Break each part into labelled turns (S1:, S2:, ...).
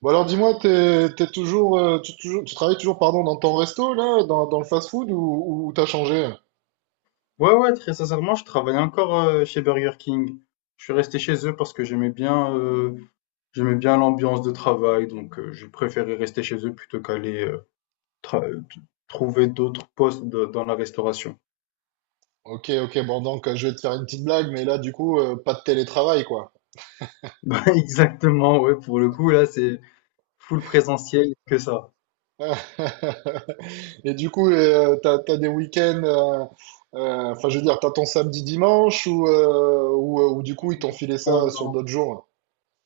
S1: Bon alors dis-moi, t'es toujours, toujours, tu travailles toujours pardon dans ton resto là, dans le fast-food, ou t'as changé?
S2: Ouais, ouais, très sincèrement, je travaillais encore chez Burger King. Je suis resté chez eux parce que j'aimais bien l'ambiance de travail, donc je préférais rester chez eux plutôt qu'aller tra- euh, t- trouver d'autres dans la restauration.
S1: Ok, ok, bon donc je vais te faire une petite blague, mais là du coup pas de télétravail quoi.
S2: Bah, exactement, ouais, pour le coup, là, c'est full présentiel que ça.
S1: Et du coup t'as des week-ends, enfin je veux dire t'as ton samedi dimanche, ou ou du coup ils t'ont filé ça sur d'autres jours.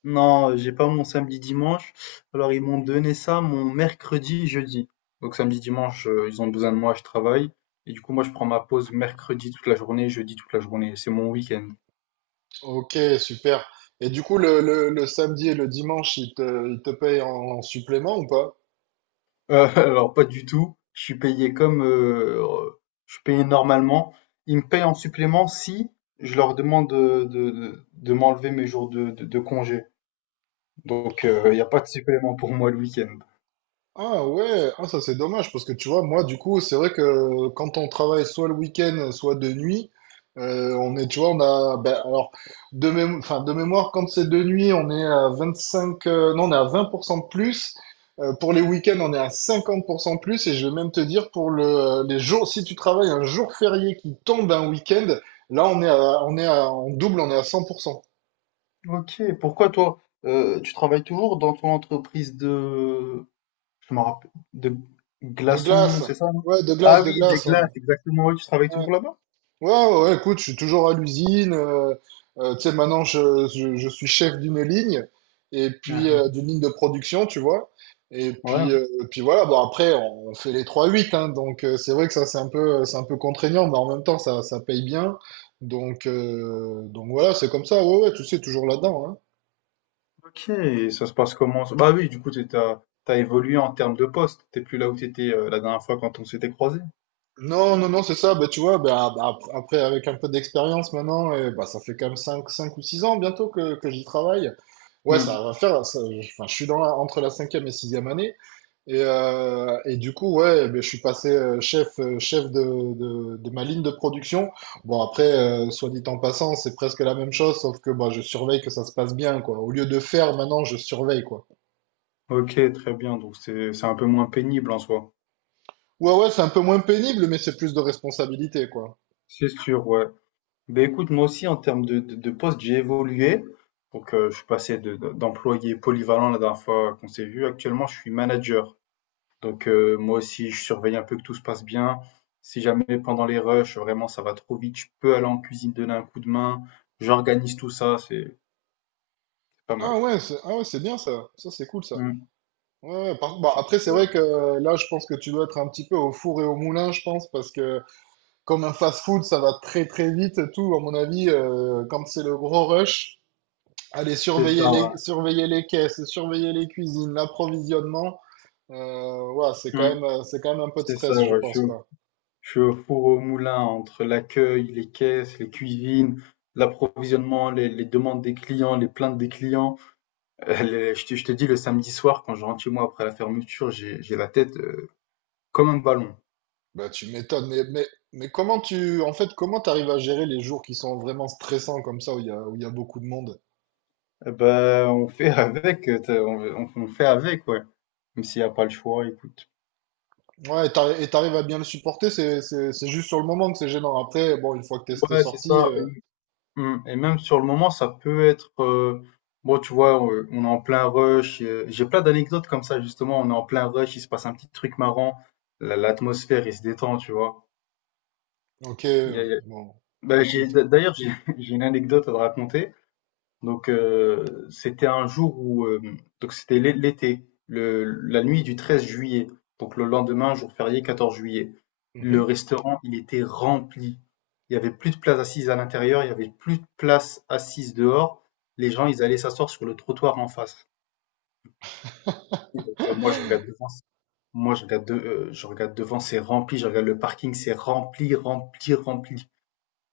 S2: Non, j'ai pas mon samedi-dimanche. Alors, ils m'ont donné ça mon mercredi, jeudi. Donc, samedi-dimanche, ils ont besoin de moi, je travaille. Et du coup, moi, je prends ma pause mercredi toute la journée, jeudi toute la journée. C'est mon week-end.
S1: Ok, super. Et du coup le samedi et le dimanche ils te payent en supplément ou pas?
S2: Alors, pas du tout. Je suis payé je suis payé normalement. Ils me payent en supplément si je leur demande de m'enlever mes jours de congé. Donc, il y a pas de supplément pour moi le week-end.
S1: Ah ouais, ah ça c'est dommage parce que tu vois, moi du coup, c'est vrai que quand on travaille soit le week-end, soit de nuit, on est, tu vois, on a, ben, alors, de enfin, de mémoire, quand c'est de nuit, on est à 25, non, on est à 20% de plus. Pour les week-ends, on est à 50% de plus. Et je vais même te dire, pour les jours, si tu travailles un jour férié qui tombe un week-end, là, en double, on est à 100%.
S2: OK. Pourquoi toi, tu travailles toujours dans ton entreprise de Je me rappelle. De
S1: De
S2: glaçons,
S1: glace.
S2: c'est ça, non?
S1: Ouais, de
S2: Ah
S1: glace, de
S2: oui, des
S1: glace,
S2: glaces,
S1: ouais.
S2: exactement. Ouais, tu travailles
S1: Ouais.
S2: toujours là-bas?
S1: Ouais, écoute, je suis toujours à l'usine. Tu sais, maintenant, je suis chef d'une ligne, et
S2: Ah,
S1: puis
S2: ah.
S1: d'une ligne de production, tu vois.
S2: Ouais.
S1: Et puis voilà, bon, après, on fait les trois huit hein, donc c'est vrai que ça, c'est un peu contraignant, mais en même temps, ça paye bien. Donc voilà, c'est comme ça, ouais, ouais, tu sais, toujours là-dedans, hein.
S2: Ok, et ça se passe comment? Ça bah oui, du coup, t'as évolué en termes de poste. T'es plus là où t'étais la dernière fois quand on s'était croisés.
S1: Non, non, non, c'est ça. Bah, tu vois, bah, après, avec un peu d'expérience maintenant, et, bah, ça fait quand même 5, cinq ou 6 ans bientôt que j'y travaille. Ouais,
S2: Hmm.
S1: ça va faire. Enfin, je suis dans entre la 5e et 6e année. Et du coup, ouais, ben je suis passé chef, chef de ma ligne de production. Bon, après, soit dit en passant, c'est presque la même chose, sauf que bah, je surveille que ça se passe bien, quoi. Au lieu de faire, maintenant, je surveille, quoi.
S2: Ok, très bien. Donc c'est un peu moins pénible en soi.
S1: Ouais, ouais, c'est un peu moins pénible, mais c'est plus de responsabilité, quoi.
S2: C'est sûr, ouais. Ben écoute, moi aussi, en termes de poste, j'ai évolué. Donc je suis passé d'employé polyvalent la dernière fois qu'on s'est vu. Actuellement, je suis manager. Donc moi aussi, je surveille un peu que tout se passe bien. Si jamais pendant les rushs, vraiment ça va trop vite, je peux aller en cuisine donner un coup de main. J'organise tout ça, c'est pas mal.
S1: Ah ouais, c'est bien ça. Ça, c'est cool ça.
S2: Mmh,
S1: Ouais, ouais, bah,
S2: c'est
S1: après, c'est
S2: ça,
S1: vrai
S2: ouais.
S1: que là, je pense que tu dois être un petit peu au four et au moulin, je pense, parce que comme un fast-food, ça va très très vite et tout. À mon avis, quand c'est le gros rush, aller
S2: C'est ça,
S1: surveiller
S2: ouais.
S1: surveiller les caisses, surveiller les cuisines, l'approvisionnement, ouais,
S2: Mmh,
S1: c'est quand même un peu de
S2: c'est ça,
S1: stress, je
S2: ouais.
S1: pense, quoi.
S2: Je suis au four au moulin entre l'accueil, les caisses, les cuisines, l'approvisionnement, les demandes des clients, les plaintes des clients. Les je te dis le samedi soir quand je rentre chez moi après la fermeture, j'ai la tête, comme un ballon.
S1: Bah, tu m'étonnes, mais mais comment tu, en fait, comment t'arrives à gérer les jours qui sont vraiment stressants comme ça, où où il y a beaucoup de monde?
S2: Eh bah, on fait avec, tu on fait avec, ouais. Même s'il n'y a pas le choix, écoute.
S1: Ouais, et et t'arrives à bien le supporter, c'est juste sur le moment que c'est gênant. Après, bon, une fois que t'es
S2: Ouais, c'est
S1: sorti,
S2: ça. Et, mm, et même sur le moment, ça peut être. Bon, tu vois, on est en plein rush. J'ai plein d'anecdotes comme ça, justement. On est en plein rush, il se passe un petit truc marrant. L'atmosphère, il se détend, tu vois.
S1: ok,
S2: Il y a- il y a-
S1: bon, c'est cool.
S2: D'ailleurs, j'ai j'ai une anecdote à te raconter. Donc c'était un jour où c'était l'été, la nuit du 13 juillet. Donc le lendemain, jour férié, 14 juillet. Le
S1: Mhm,
S2: restaurant, il était rempli. Il y avait plus de place assise à l'intérieur, il y avait plus de place assise dehors. Les gens, ils allaient s'asseoir sur le trottoir en face. Et donc, moi, je regarde devant, moi, je regarde, de- je regarde devant, c'est rempli. Je regarde le parking, c'est rempli, rempli, rempli.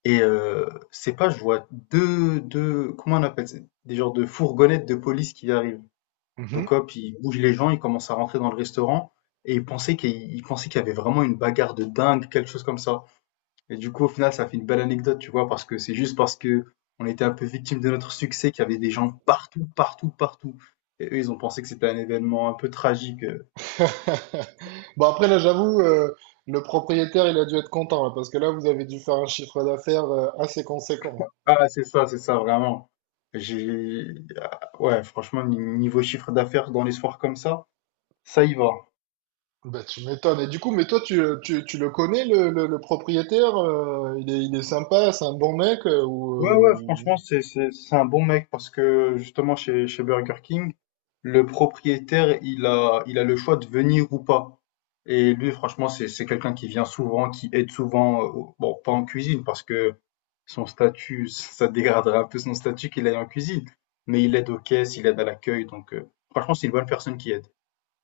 S2: Et c'est pas, je vois deux, comment on appelle ça? Des genres de fourgonnettes de police qui arrivent.
S1: mhm.
S2: Donc hop, il bouge les gens, il commence à rentrer dans le restaurant et il pensait qu'il y avait vraiment une bagarre de dingue, quelque chose comme ça. Et du coup, au final, ça fait une belle anecdote, tu vois, parce que c'est juste parce que on était un peu victime de notre succès qu'il y avait des gens partout, partout, partout. Et eux, ils ont pensé que c'était un événement un peu tragique.
S1: Bon, après, là, j'avoue, le propriétaire, il a dû être content, là, parce que là, vous avez dû faire un chiffre d'affaires assez conséquent.
S2: Ah, c'est ça, vraiment. J'ai, ah, ouais, franchement, niveau chiffre d'affaires dans les soirs comme ça y va.
S1: Bah, tu m'étonnes. Et du coup, mais toi, tu le connais, le propriétaire, euh, il est sympa, c'est un bon mec,
S2: Ouais, ouais, franchement,
S1: ou...
S2: c'est un bon mec parce que justement, chez Burger King, le propriétaire, il a le choix de venir ou pas. Et lui, franchement, c'est quelqu'un qui vient souvent, qui aide souvent, bon, pas en cuisine parce que son statut, ça dégraderait un peu son statut qu'il aille en cuisine. Mais il aide aux caisses, il aide à l'accueil, donc franchement, c'est une bonne personne qui aide.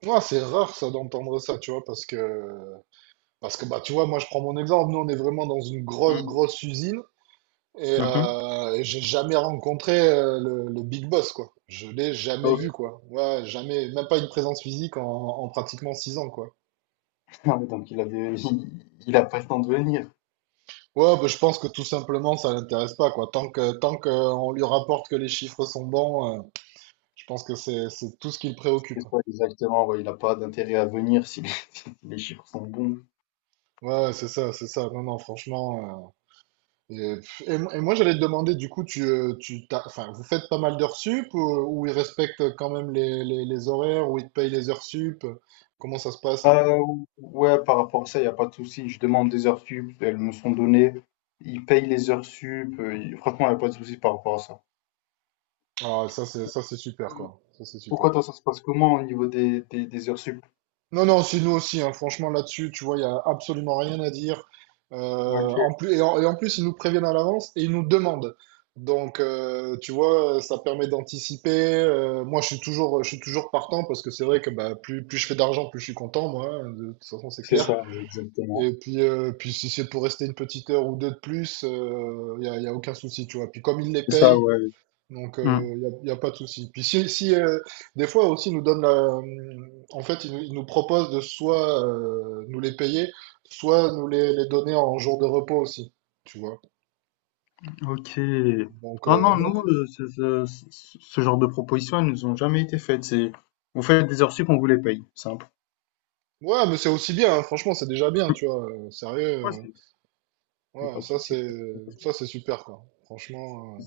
S1: Ouais, c'est rare, ça, d'entendre ça, tu vois, parce que parce que bah tu vois, moi je prends mon exemple, nous on est vraiment dans une grosse
S2: Mm.
S1: grosse usine
S2: Mhm.
S1: et j'ai jamais rencontré le big boss quoi. Je l'ai
S2: Ah
S1: jamais
S2: ouais.
S1: vu quoi. Ouais, jamais, même pas une présence physique en pratiquement 6 ans quoi.
S2: Ah ouais, donc il a pas le temps de venir.
S1: Ouais, bah, je pense que tout simplement ça l'intéresse pas quoi. Tant que on lui rapporte que les chiffres sont bons, je pense que c'est tout ce qui le préoccupe.
S2: C'est quoi exactement? Ouais, il a pas d'intérêt à venir si les, si les chiffres sont bons.
S1: Ouais, c'est ça, c'est ça. Non non, franchement, euh. Et, pff, et et moi, j'allais te demander, du coup, enfin, vous faites pas mal d'heures sup, ou ils respectent quand même les horaires, ou ils te payent les heures sup? Comment ça se passe?
S2: Euh, ouais, par rapport à ça, il n'y a pas de souci. Je demande des heures sup, elles me sont données. Ils payent les heures sup. Franchement, il n'y a pas de souci par rapport à ça.
S1: Ah, ça, c'est super, quoi. Ça, c'est
S2: Pourquoi
S1: super.
S2: toi, ça se passe comment au niveau des heures sup?
S1: Non, non, c'est nous aussi, hein. Franchement, là-dessus, tu vois, il n'y a absolument rien à dire. En
S2: Ok,
S1: plus, et en plus, ils nous préviennent à l'avance et ils nous demandent. Donc, tu vois, ça permet d'anticiper. Moi, je suis toujours partant parce que c'est vrai que bah, plus je fais d'argent, plus je suis content, moi, hein. De toute façon, c'est
S2: c'est
S1: clair.
S2: ça, ouais, exactement.
S1: Et puis, puis si c'est pour rester une petite heure ou deux de plus, y a aucun souci, tu vois. Puis comme ils les
S2: C'est ça,
S1: payent,
S2: ouais.
S1: donc
S2: Hmm,
S1: y a pas de souci. Puis si des fois aussi ils nous donnent en fait, ils nous proposent de soit nous les payer, soit nous les donner en jour de repos aussi, tu vois.
S2: ok. Ah non, nous,
S1: Donc
S2: ce genre de propositions, elles nous ont jamais été faites. C'est, vous faites des heures sup, on vous les paye. Simple.
S1: ouais, mais c'est aussi bien, hein. Franchement, c'est déjà bien, tu vois. Sérieux,
S2: Ouais, c'est, y a
S1: ouais,
S2: pas de souci.
S1: ça c'est super, quoi. Franchement,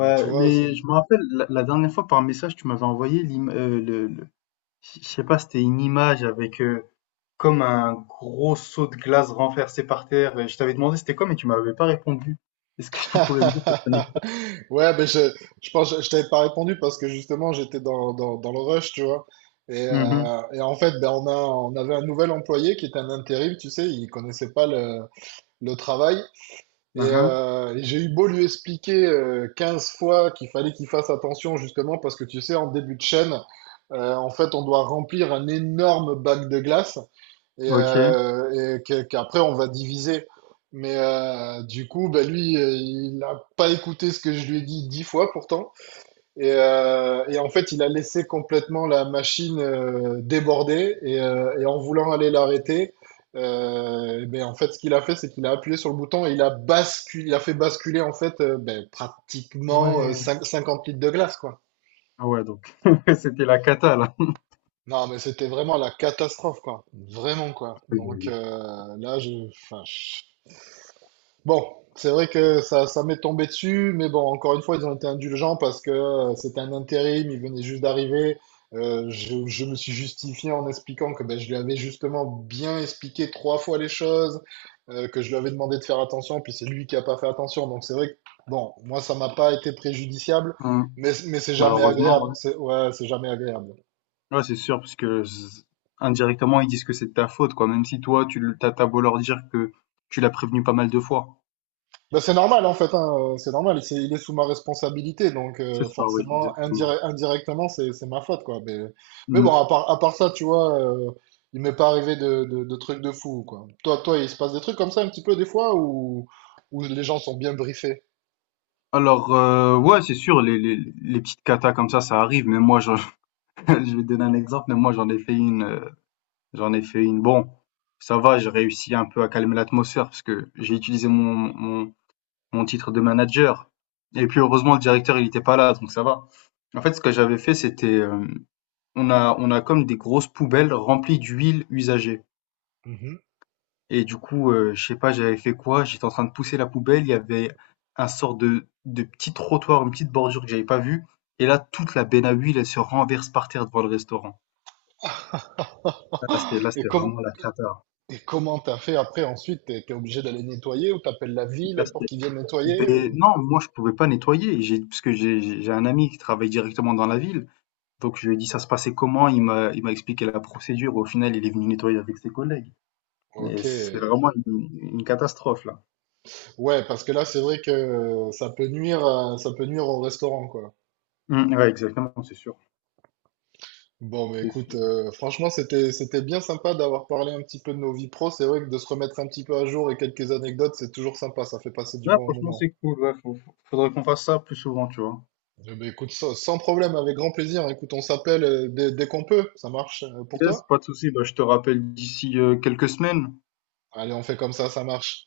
S1: bah tu vois,
S2: mais je me rappelle, la dernière fois par message, tu m'avais envoyé je sais pas, c'était une image avec, comme un gros seau de glace renversé par terre et je t'avais demandé c'était quoi, mais tu m'avais pas répondu. Est-ce que tu pourrais me dire cette anecdote?
S1: ouais, je pense que je t'avais pas répondu parce que justement j'étais dans le rush, tu vois.
S2: Mmh. Mhm.
S1: Et en fait, ben, on avait un nouvel employé qui était un intérim, tu sais, il connaissait pas le travail.
S2: Hein hein.
S1: Et j'ai eu beau lui expliquer 15 fois qu'il fallait qu'il fasse attention justement parce que tu sais, en début de chaîne, en fait, on doit remplir un énorme bac de glace
S2: OK.
S1: et qu'après on va diviser. Mais du coup, bah lui, il n'a pas écouté ce que je lui ai dit 10 fois pourtant. Et en fait, il a laissé complètement la machine déborder. Et en voulant aller l'arrêter, eh ben, en fait, ce qu'il a fait, c'est qu'il a appuyé sur le bouton et il a basculé, il a fait basculer en fait ben, pratiquement
S2: Ouais.
S1: 50 litres de glace, quoi.
S2: Ah ouais, donc c'était la cata, là.
S1: Non, mais c'était vraiment la catastrophe, quoi. Vraiment, quoi. Donc enfin, bon, c'est vrai que ça m'est tombé dessus, mais bon, encore une fois, ils ont été indulgents parce que c'était un intérim, il venait juste d'arriver. Je me suis justifié en expliquant que ben, je lui avais justement bien expliqué 3 fois les choses, que je lui avais demandé de faire attention, puis c'est lui qui a pas fait attention. Donc c'est vrai que, bon, moi, ça m'a pas été préjudiciable,
S2: Mmh.
S1: mais c'est
S2: Bah,
S1: jamais
S2: heureusement,
S1: agréable.
S2: ouais.
S1: C'est, ouais, c'est jamais agréable.
S2: Ouais, c'est sûr, parce que z indirectement, ils disent que c'est de ta faute, quoi, même si toi, tu as beau leur dire que tu l'as prévenu pas mal de fois.
S1: Ben, c'est normal en fait, hein, c'est normal, il est sous ma responsabilité, donc
S2: C'est ça, oui,
S1: forcément
S2: exactement.
S1: indirectement c'est ma faute quoi. Mais bon,
S2: Mmh.
S1: à part ça, tu vois, il m'est pas arrivé de trucs de fou quoi. Toi, il se passe des trucs comme ça un petit peu des fois où les gens sont bien briefés.
S2: Alors, ouais, c'est sûr, les petites catas comme ça arrive, mais moi, j'en je vais te donner un exemple, mais moi j'en ai fait une, j'en ai fait une. Bon, ça va, j'ai réussi un peu à calmer l'atmosphère parce que j'ai utilisé mon titre de manager. Et puis heureusement le directeur il était pas là, donc ça va. En fait, ce que j'avais fait, on on a comme des grosses poubelles remplies d'huile usagée.
S1: Mhm.
S2: Et du coup, je sais pas, j'avais fait quoi? J'étais en train de pousser la poubelle, il y avait un sort de petit trottoir, une petite bordure que j'avais pas vue. Et là, toute la benne à huile, elle se renverse par terre devant le restaurant. Là,
S1: Et,
S2: c'était vraiment la cata.
S1: et comment t'as fait après ensuite? T'es obligé d'aller nettoyer ou t'appelles la
S2: La
S1: ville pour
S2: sté
S1: qu'ils viennent nettoyer
S2: Beh,
S1: ou...
S2: non, moi je pouvais pas nettoyer, j'ai parce que j'ai un ami qui travaille directement dans la ville, donc je lui ai dit ça se passait comment, il m'a expliqué la procédure, au final il est venu nettoyer avec ses collègues. Mais
S1: Ok,
S2: c'est vraiment une catastrophe là.
S1: ouais, parce que là c'est vrai que ça peut ça peut nuire au restaurant quoi.
S2: Mmh, ouais, exactement,
S1: Bon, bah
S2: c'est
S1: écoute,
S2: sûr.
S1: franchement, c'était bien sympa d'avoir parlé un petit peu de nos vies pro. C'est vrai que de se remettre un petit peu à jour et quelques anecdotes, c'est toujours sympa. Ça fait passer du
S2: Ouais,
S1: bon
S2: franchement
S1: moment.
S2: c'est cool, ouais, faut faut faudrait qu'on fasse ça plus souvent, tu vois?
S1: Eh ben, écoute, sans problème, avec grand plaisir. Écoute, on s'appelle dès qu'on peut. Ça marche pour
S2: Yes,
S1: toi?
S2: pas de souci, bah, je te rappelle d'ici, quelques semaines.
S1: Allez, on fait comme ça marche.